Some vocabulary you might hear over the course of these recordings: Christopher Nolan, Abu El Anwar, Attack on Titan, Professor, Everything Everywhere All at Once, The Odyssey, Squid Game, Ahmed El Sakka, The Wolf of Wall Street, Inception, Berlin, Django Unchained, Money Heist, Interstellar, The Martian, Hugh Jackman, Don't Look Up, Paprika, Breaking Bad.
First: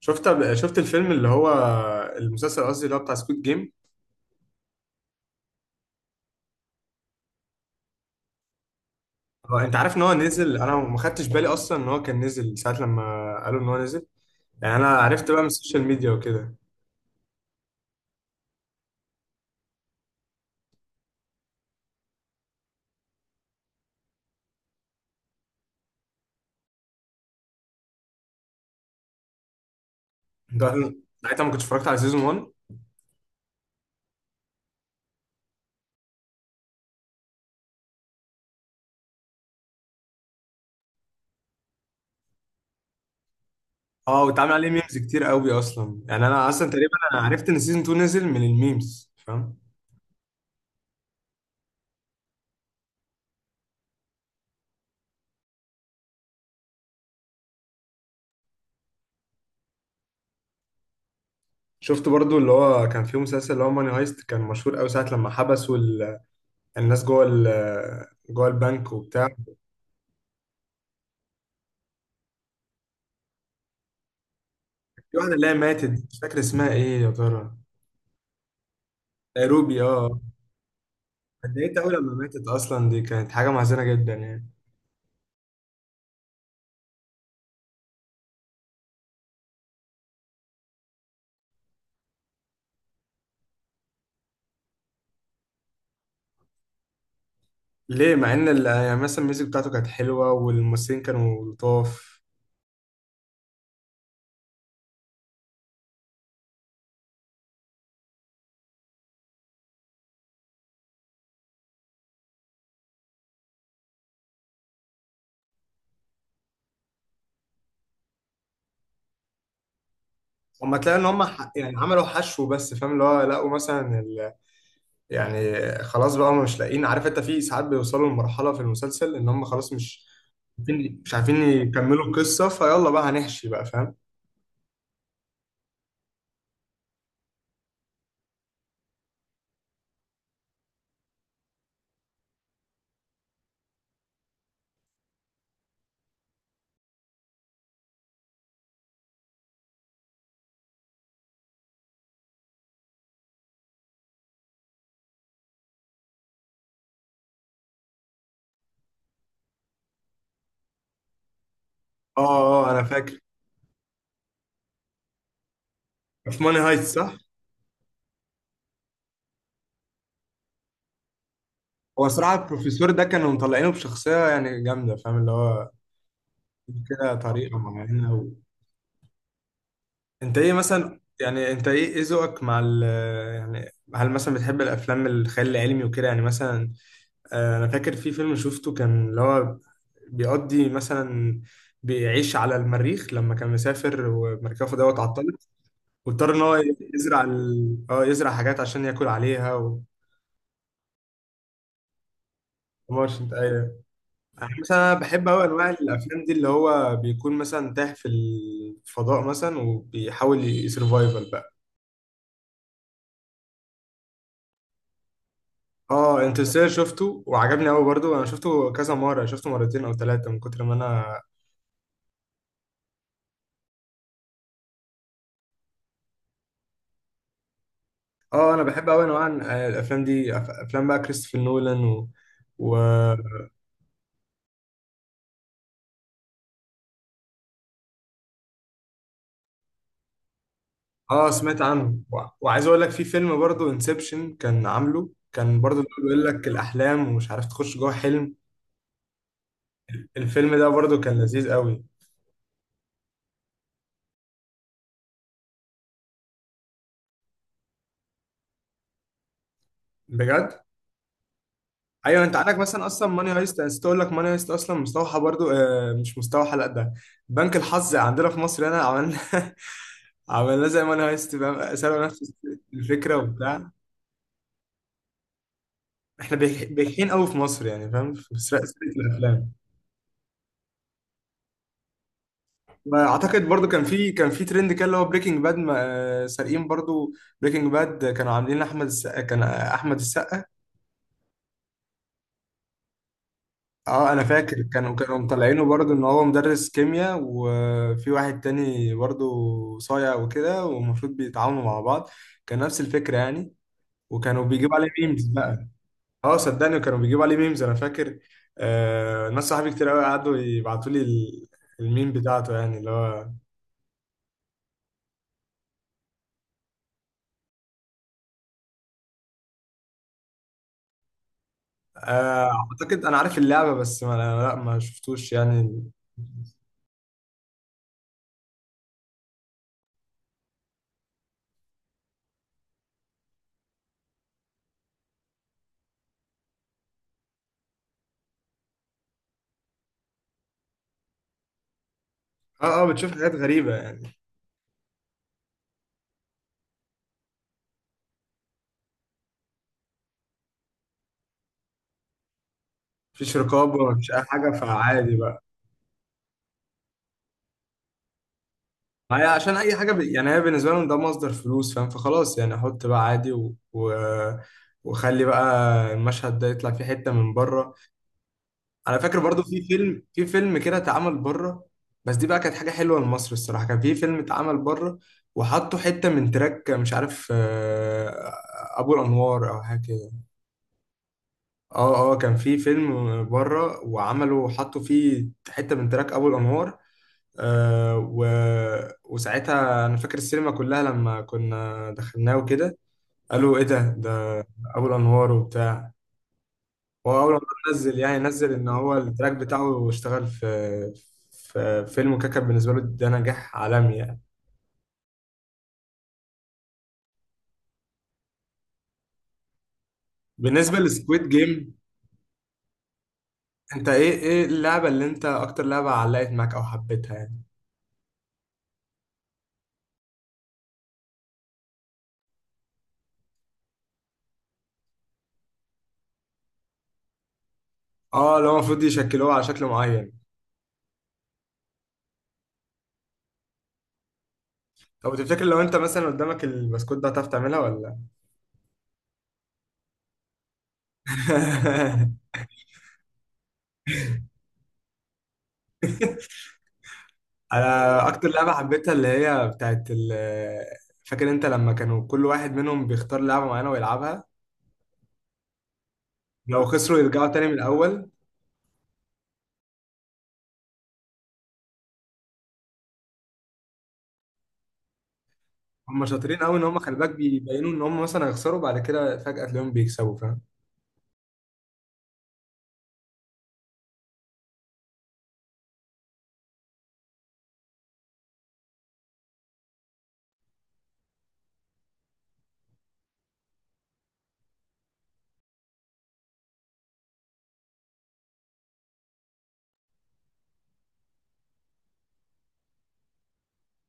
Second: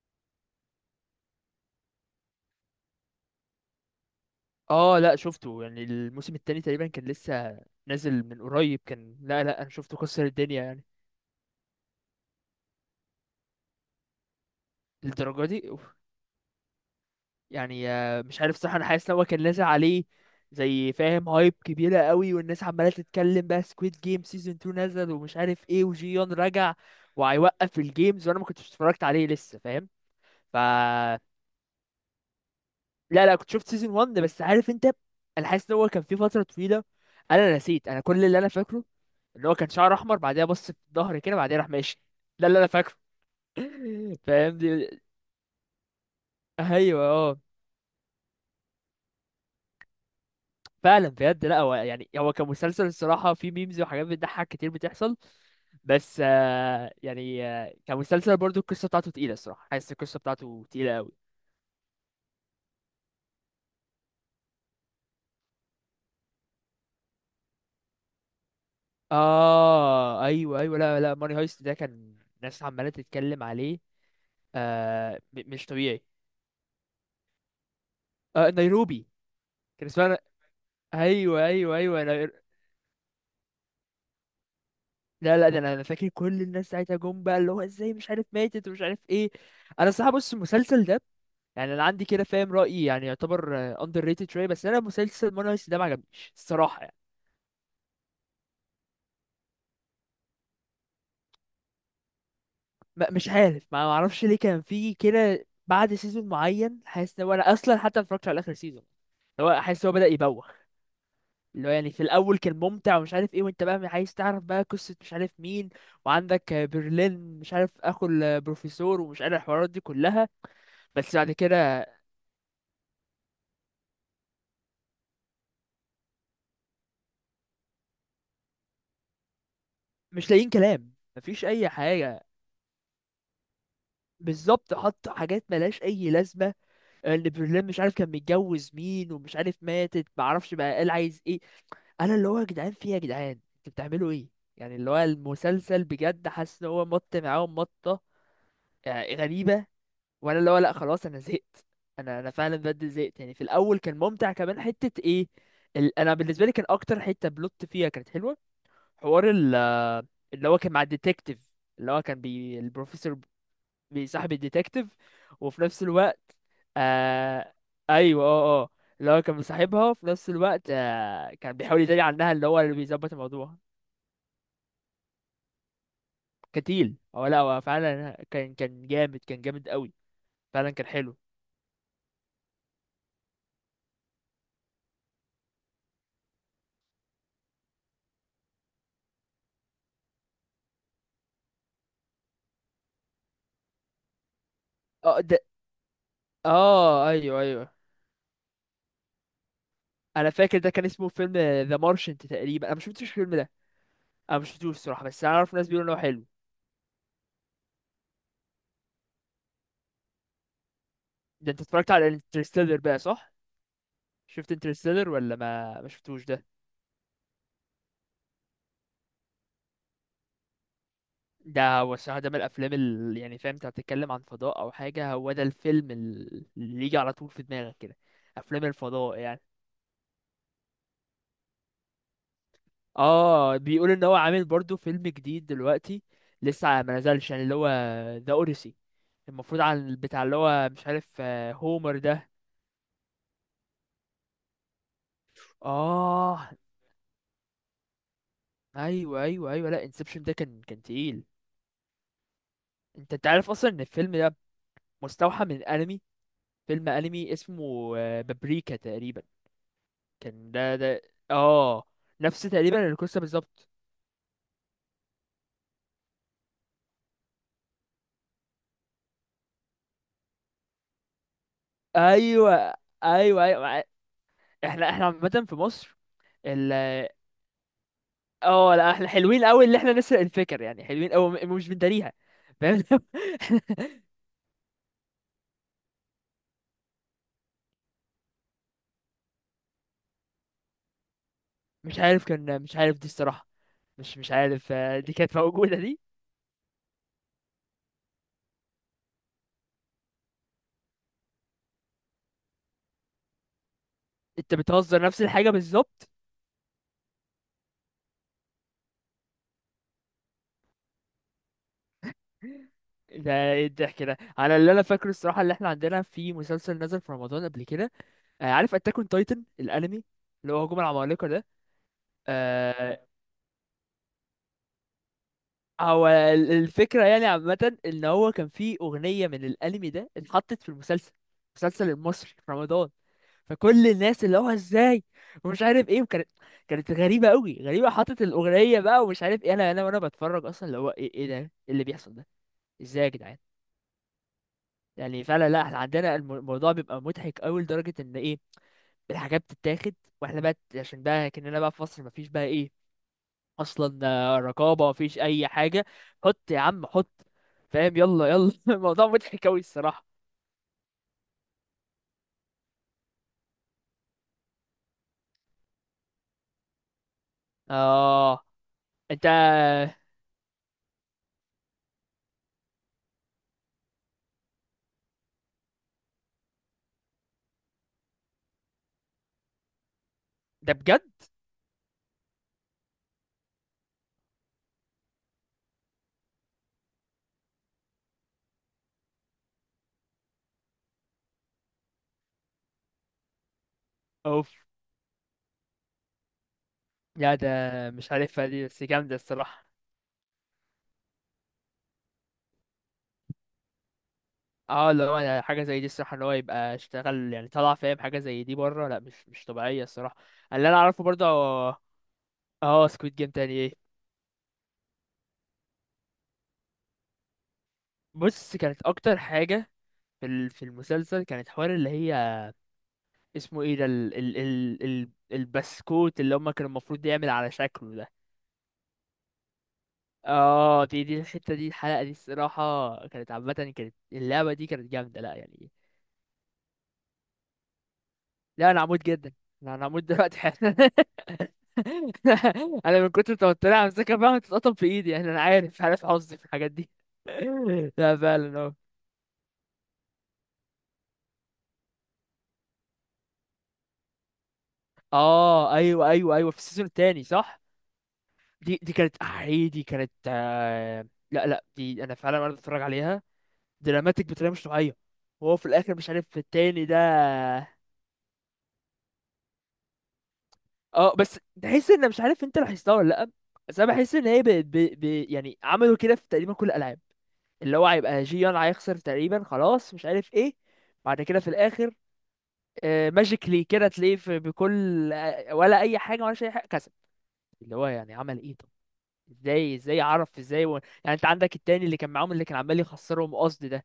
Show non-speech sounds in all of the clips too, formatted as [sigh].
شفت الفيلم اللي هو المسلسل قصدي اللي هو بتاع سكوت جيم. اه لا شفته، يعني الموسم التاني تقريبا كان لسه نازل من قريب، كان لا انا انت عارف شفته ان هو كسر نزل؟ الدنيا انا يعني ما خدتش بالي اصلا ان هو كان نزل ساعه لما قالوا ان هو نزل. يعني انا عرفت بقى للدرجه من دي. السوشيال أوف. ميديا وكده. يعني مش عارف صح، انا حاسس ان هو كان نازل عليه زي فاهم هايب كبيره قوي والناس عماله تتكلم بقى سكويد جيم سيزون 2 نزل ومش عارف ايه وجيون رجع وهيوقف الجيمز وانا ما كنتش اتفرجت عليه لسه فاهم ف. انت عارف- ساعتها ما كنتش اتفرجت على سيزون 1. لا كنت شفت سيزون 1 بس عارف انت، انا حاسس ان هو كان في فتره طويله، انا نسيت، انا كل اللي انا فاكره اللي هو كان شعره احمر بعدها بص في ظهري كده بعدها راح ماشي، ده اللي انا فاكره. اه [laughs] واتعمل فاهم عليه دي. ميمز كتير قوي اصلا، يعني انا اصلا تقريبا ايوه انا اه، عرفت ان سيزون 2 نزل من الميمز فاهم. فعلا بجد، لا هو يعني هو كمسلسل الصراحه في ميمز وحاجات بتضحك كتير بتحصل، بس كمسلسل برضو القصه بتاعته تقيله الصراحه، حاسس القصه بتاعته تقيله قوي. شفت برضو اللي هو كان فيه مسلسل اللي هو ماني هايست؟ كان مشهور قوي ساعه لما حبسوا الناس جوه البنك وبتاع. اه ايوه ايوه، لا ماني هايست ده كان ناس عماله تتكلم عليه في واحده اللي هي مش ماتت، طبيعي. مش فاكر اسمها ايه يا ترى؟ آه نيروبي نيروبي، كان اسمها. اه. ايوه اتضايقت ايوه أوي ايوه، لما ماتت أصلا، دي كانت حاجة محزنة جدا يعني. لا ده انا فاكر كل الناس ساعتها جم بقى اللي هو ازاي مش عارف ماتت ومش عارف ايه. انا الصراحه بص المسلسل ده يعني انا عندي كده فاهم رايي يعني يعتبر اندر ريتد شويه، بس انا مسلسل مون هايست ده ما عجبنيش الصراحه يعني. ليه، مع إن يعني مثلا الميوزك بتاعته كانت حلوة والممثلين كانوا لطاف؟ مش عارف، ما اعرفش ليه، كان فيه كده بعد سيزون معين حاسس ان هو، انا اصلا حتى ما اتفرجتش على اخر سيزون، اللي هو حاسس ان هو بدا يبوخ، اللي هو يعني في الاول كان ممتع ومش عارف ايه وانت بقى عايز تعرف بقى قصه مش عارف مين، وعندك برلين مش عارف اخو البروفيسور ومش عارف الحوارات دي كلها. هما تلاقي إن بس هما بعد يعني كده عملوا حشو، بس فاهم اللي هو لقوا مثلا ال... يعني خلاص بقى هما مش لاقيين، عارف أنت، في ساعات بيوصلوا لمرحلة في المسلسل إن هما خلاص مش مش لاقيين كلام، عارفين، مش عارفين مفيش اي يكملوا حاجه، القصة، فيلا بقى هنحشي بقى فاهم. بالظبط، حط حاجات ملهاش اي لازمه. اللي برلين مش عارف كان متجوز مين ومش عارف ماتت معرفش بقى قال عايز ايه. انا اللي هو يا جدعان في إيه يا جدعان، انتوا بتعملوا ايه؟ يعني اللي هو المسلسل بجد حاسس ان هو مط معاهم مطه، غريبه. وانا اللي هو لا خلاص انا زهقت، انا فعلا بجد زهقت، يعني في الاول كان ممتع كمان حته ايه ال... انا بالنسبه لي كان اكتر حته بلوت فيها كانت حلوه حوار ال... آه، اللي هو كان مع الديتكتيف، اللي هو كان اه اه، أنا البروفيسور فاكر بيصاحب الديتكتيف، وفي نفس الوقت في ماني هايت صح؟ آه. ايوه اه اه، اللي هو كان مصاحبها وفي نفس الوقت آه كان بيحاول يداري هو عنها صراحة اللي هو اللي البروفيسور ده بيظبط كانوا الموضوع مطلعينه بشخصية يعني جامدة، فاهم اللي هو كتيل. كده هو لا طريقة هو فعلا معينة. كان جامد، كان جامد قوي. انت ايه فعلا كان مثلا، حلو. يعني انت ايه ايه ذوقك مع ال، يعني هل مثلا بتحب الافلام الخيال العلمي وكده يعني مثلا؟ انا فاكر في فيلم شفته كان اللي هو بيقضي مثلا، بيعيش على المريخ لما كان مسافر ومركبه دوت اه ده، عطلت، واضطر ان هو اه يزرع ايوه ايوه، ال... اه يزرع حاجات عشان ياكل عليها و... انا فاكر ده كان اسمه فيلم ذا مارشنت تقريبا، انا ما شفتش ماشي الفيلم انت ده، ايوه. انا ما يعني شفتوش مثلا انا الصراحه بس بحب انا قوي اعرف ناس انواع بيقولوا انه حلو. الافلام دي اللي هو بيكون مثلا تاه في الفضاء مثلا وبيحاول يسرفايفل ده بقى. انت اتفرجت على انترستيلر بقى صح؟ شفت انترستيلر ولا ما اه، شفتوش ده؟ انترستيلر شفته وعجبني قوي برضو، انا شفته كذا مره، شفته مرتين او ثلاثه من كتر ما انا. ده هو الصراحة ده من الأفلام اللي يعني فاهم أنت هتتكلم عن فضاء أو حاجة هو ده الفيلم اللي يجي على طول في دماغك كده، اه انا أفلام بحب قوي الفضاء انواع يعني. الافلام دي، افلام بقى كريستوفر نولان و... و... اه بيقول إن هو عامل برضو فيلم جديد دلوقتي، لسه ما نزلش، يعني اللي هو ذا أوديسي، المفروض عن بتاع اللي هو مش عارف اه سمعت هومر عنه و... ده. وعايز اقول لك في فيلم برضو انسبشن، كان عامله كان برضو اللي هو بيقول لك اه الاحلام ومش عارف تخش جوه حلم. أيوه أيوه أيوه، لأ انسبشن ده الفيلم كان ده كان برضو كان تقيل. لذيذ قوي. أنت عارف أصلا إن الفيلم ده مستوحى من أنمي، فيلم أنمي اسمه بابريكا تقريبا، كان بجد؟ ده. اه ايوه، انت نفس عندك مثلا تقريبا اصلا القصه ماني هايست، انا بالظبط. نسيت اقول لك ماني هايست اصلا مستوحى برضو، مش مستوحى لا ده بنك الحظ عندنا في مصر هنا عملنا [laughs] عملناه زي ماني هايست فاهم، سألوا نفس ايوه الفكرة ايوه ايوه وبتاع. أيوه. احنا عامه في مصر احنا ال. بيحين قوي في مصر، يعني فاهم في سرقة اه لا سرقة احنا حلوين الافلام. قوي، اللي احنا نسرق الفكر يعني حلوين قوي مش بنداريها، فاهم. [laughs] واعتقد برضو كان في ترند كده اللي هو بريكنج باد سارقين برضو. بريكنج باد كانوا عاملين احمد السقا كان، احمد السقا. مش عارف كان، مش عارف دي الصراحه. اه مش انا مش فاكر عارف كانوا دي كانوا كانت مطلعينه موجوده برضو دي. ان هو مدرس كيمياء، وفي واحد تاني برضو صايع وكده والمفروض بيتعاونوا مع بعض. كان نفس الفكرة يعني. وكانوا انت بيجيبوا عليه بتهزر، نفس ميمز. الحاجه بالظبط. اه صدقني كانوا بيجيبوا عليه ميمز، انا فاكر آه، ناس صحابي كتير قوي قعدوا يبعتوا لي الميم بتاعته يعني اللي هو. ده ايه الضحك ده، على اللي انا فاكره الصراحه اللي احنا عندنا في مسلسل نزل في رمضان قبل كده، عارف اتاك اون تايتن الانمي، اللي هو هجوم العمالقه ده. آه اعتقد آه، انا عارف اللعبه، بس ما شفتوش يعني. هو الفكرة يعني عامة ان هو كان في اغنية من الانمي ده اتحطت في المسلسل، المسلسل المصري في رمضان، فكل الناس اللي هو ازاي ومش عارف ايه، وكانت كانت غريبة قوي، غريبة حطت الاغنية بقى ومش عارف ايه، انا وانا بتفرج اصلا اللي هو ايه ايه ده إيه اللي بيحصل ده. اه اه، ازاي يا بتشوف حاجات جدعان، غريبه يعني. يعني فعلا لا احنا عندنا الموضوع بيبقى مضحك قوي لدرجة ان ايه الحاجات بتتاخد، واحنا بقى عشان بقى كأننا بقى في مصر مفيش بقى ايه مفيش رقابه، اصلا، مفيش اي حاجه، رقابه فعادي مفيش بقى. اي حاجه، حط يا عم حط فاهم، يلا يلا. [laughs] الموضوع ما هي مضحك عشان قوي اي حاجه الصراحه. يعني هي بالنسبه لهم ده مصدر فلوس فاهم، فخلاص يعني احط بقى عادي و... و... وخلي بقى المشهد ده يطلع فيه حته من بره. اه انا فاكر انت برضو في فيلم كده اتعمل بره. بس دي بقى كانت حاجه حلوه لمصر الصراحه، كان في فيلم اتعمل بره وحطوا حته من تراك، مش عارف ابو الانوار او حاجه كده. ده بجد، اه اه، كان في فيلم بره وعملوا حطوا فيه حته من تراك ابو الانوار، آه و... وساعتها انا فاكر السينما كلها لما كنا دخلناه وكده قالوا ايه ده اوف. ابو الانوار وبتاع. هو اول لا ما ده نزل، مش يعني عارفها نزل دي ان بس هو جامده التراك الصراحه. بتاعه اشتغل في في فيلم كاكا، بالنسبه له ده نجاح عالمي يعني. اه لو انا حاجه زي دي الصراحه ان هو يبقى اشتغل يعني طلع فاهم حاجه زي دي بره، لا مش طبيعيه الصراحه. اللي انا بالنسبه اعرفه برضه. لسكويد جيم، اه سكويد جيم تاني انت ايه. ايه ايه اللعبه اللي انت اكتر لعبه علقت معاك او حبيتها يعني؟ بص كانت اكتر حاجه في المسلسل، كانت حوار اللي هي اسمه ايه ده ال البسكوت اللي هما كانوا المفروض يعمل على شكله ده. اه لو المفروض يشكلوها على شكل معين. اه دي الحتة، دي الحلقة دي الصراحة كانت عامة، كانت اللعبة دي كانت طب جامدة لا تفتكر لو يعني. انت مثلا قدامك البسكوت ده هتعرف تعملها ولا؟ لا انا عمود جدا، لا انا عمود دلوقتي حالا. [laughs] [laughs] انا من كتر توتري همسكها فعلا تتقطم في ايدي، يعني انا عارف حظي في الحاجات دي. [laughs] انا لا اكتر لعبه فعلا اه. حبيتها اللي هي بتاعت فاكر انت لما كانوا كل واحد منهم بيختار لعبه معينه ويلعبها، اه ايوه ايوه ايوه، في لو السيزون خسروا التاني يرجعوا تاني من صح. الاول. دي كانت احي، دي كانت لا دي انا فعلا وانا بتفرج عليها دراماتيك بطريقه مش طبيعيه. وهو في الاخر هم مش شاطرين عارف قوي ان هم التاني ده. خلي بالك بيبينوا ان هم مثلا هيخسروا، بعد كده فجأة تلاقيهم بيكسبوا فاهم. اه بس تحس ان مش عارف انت لاحظتها ولا لا، بس انا بحس ان هي يعني عملوا كده في تقريبا كل الالعاب، اللي هو هيبقى جيان هيخسر تقريبا خلاص مش عارف ايه، بعد كده في الاخر ماجيكلي كده تلاقيه في بكل ولا اي حاجه ولا اي حاجه كسب، اللي هو يعني عمل ايه طب، ازاي عرف ازاي و... يعني انت عندك التاني اللي كان معاهم اللي كان عمال يخسرهم قصد ده،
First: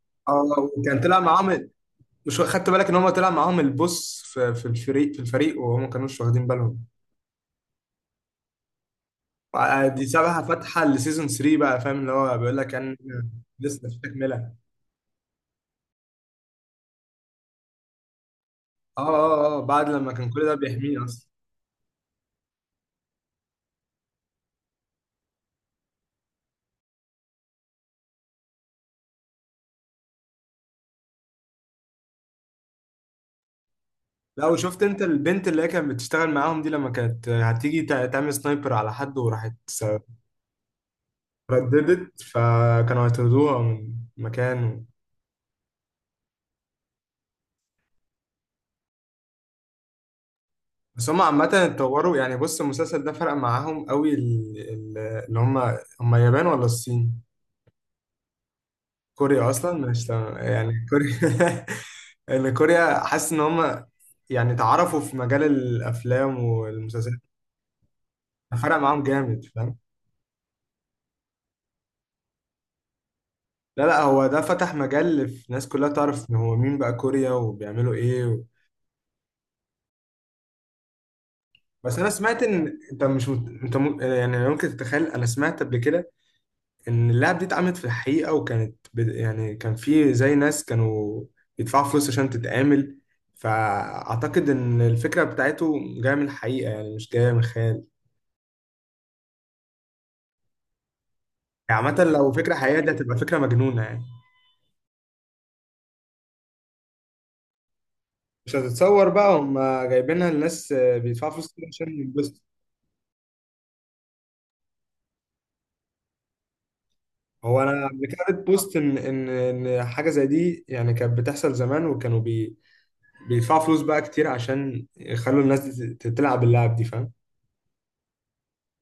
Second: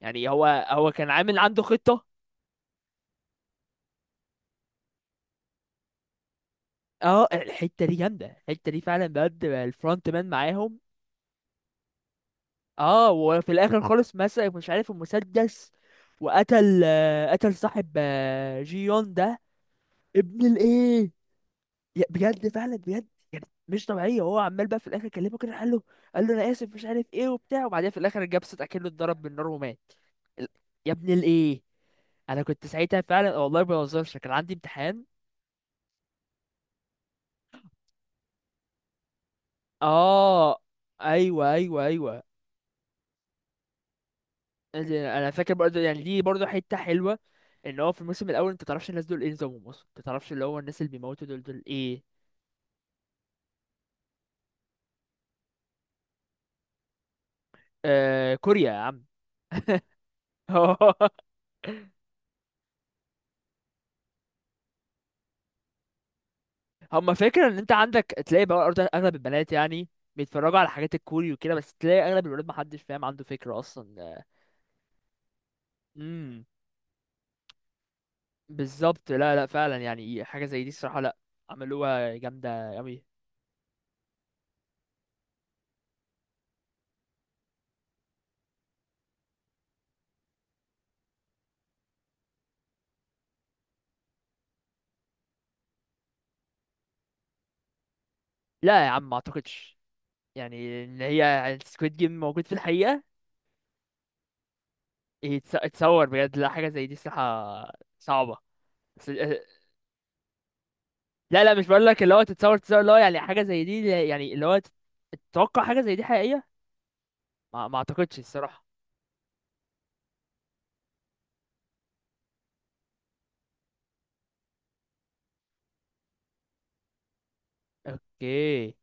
يعني هو اه هو كان كان طلع عامل عنده معاهم، خطه. مش خدت بالك ان هم طلع معاهم البوس في الفريق وهم ما كانوش واخدين بالهم. اه الحته دي جامده، الحته دي فعلا بجد دي الفرونت مان سابها معاهم. فاتحه لسيزون 3 بقى فاهم، اللي هو بيقول لك كان اه وفي الاخر لسه في خالص تكمله. مسك مش عارف المسدس، وقتل قتل صاحب اه جيون ده، اه اه، بعد لما كان كل ابن ده بيحميه الايه. اصلا. بجد فعلا بجد، يعني مش طبيعيه، هو عمال بقى في الاخر كلمه كده قال له، قال له انا اسف مش عارف ايه وبتاع، وبعدين في الاخر الجبس اتاكله، اتضرب بالنار ومات ال- يا ابن الايه. انا كنت ساعتها فعلا والله ما بهزرش كان لا عندي وشفت انت امتحان. البنت اللي هي كانت بتشتغل معاهم دي لما كانت هتيجي تعمل سنايبر على حد وراحت اه ايوه ايوه رددت، ايوه. فكانوا هيطردوها من مكان. يعني انا فاكر برضه، يعني دي برضه حته حلوه، ان هو في الموسم الاول انت تعرفش الناس دول ايه نظامهم اصلا، انت تعرفش اللي هو الناس اللي بس هم بيموتوا دول عامة دول ايه. اتطوروا يعني، بص المسلسل ده فرق معاهم قوي، اللي هم هم اليابان ولا الصين؟ آه كوريا يا عم. كوريا أصلا مش تمام يعني، [laughs] كوريا [laughs] اللي كوريا حاسس إن هم يعني اتعرفوا في مجال الأفلام هم والمسلسلات، فاكر ان انت عندك تلاقي بقى فرق برضه معاهم اغلب جامد البنات فاهم؟ يعني بيتفرجوا على حاجات الكوري وكده، بس تلاقي اغلب الولاد محدش فاهم عنده فكره لا لا، اصلا. هو ده فتح مجال في ناس كلها تعرف إن امم، هو مين بقى كوريا وبيعملوا إيه و... بالظبط، لا لا فعلا يعني حاجه زي دي الصراحه، لا بس أنا عملوها سمعت جامده إن قوي. أنت مش أنت يعني ممكن تتخيل، أنا سمعت قبل كده ان اللعب دي اتعملت في الحقيقة، وكانت يعني كان في زي ناس كانوا بيدفعوا فلوس عشان تتعمل، فأعتقد إن الفكرة بتاعته جاية من الحقيقة يعني، مش جاية من خيال. لا يا عم ما اعتقدش، يعني ان هي يعني يعني سكويد عامة جيم لو موجود في فكرة حقيقية دي الحقيقه. هتبقى فكرة مجنونة يعني. يتصور بجد، لا حاجه زي دي صراحه صعبه، مش بس هتتصور بقى هم جايبينها، الناس بيدفعوا لا فلوس لا كتير مش بقول عشان لك اللي هو يتبسطوا. تتصور، تتصور اللي هو يعني حاجه زي دي يعني اللي هو تتوقع حاجه زي دي حقيقيه. هو ما أنا قبل اعتقدش كده قريت الصراحه. بوست إن إن حاجة زي دي يعني كانت بتحصل زمان، وكانوا بيدفعوا فلوس بقى كتير عشان يخلوا الناس دي تلعب اللعب دي فاهم اوكي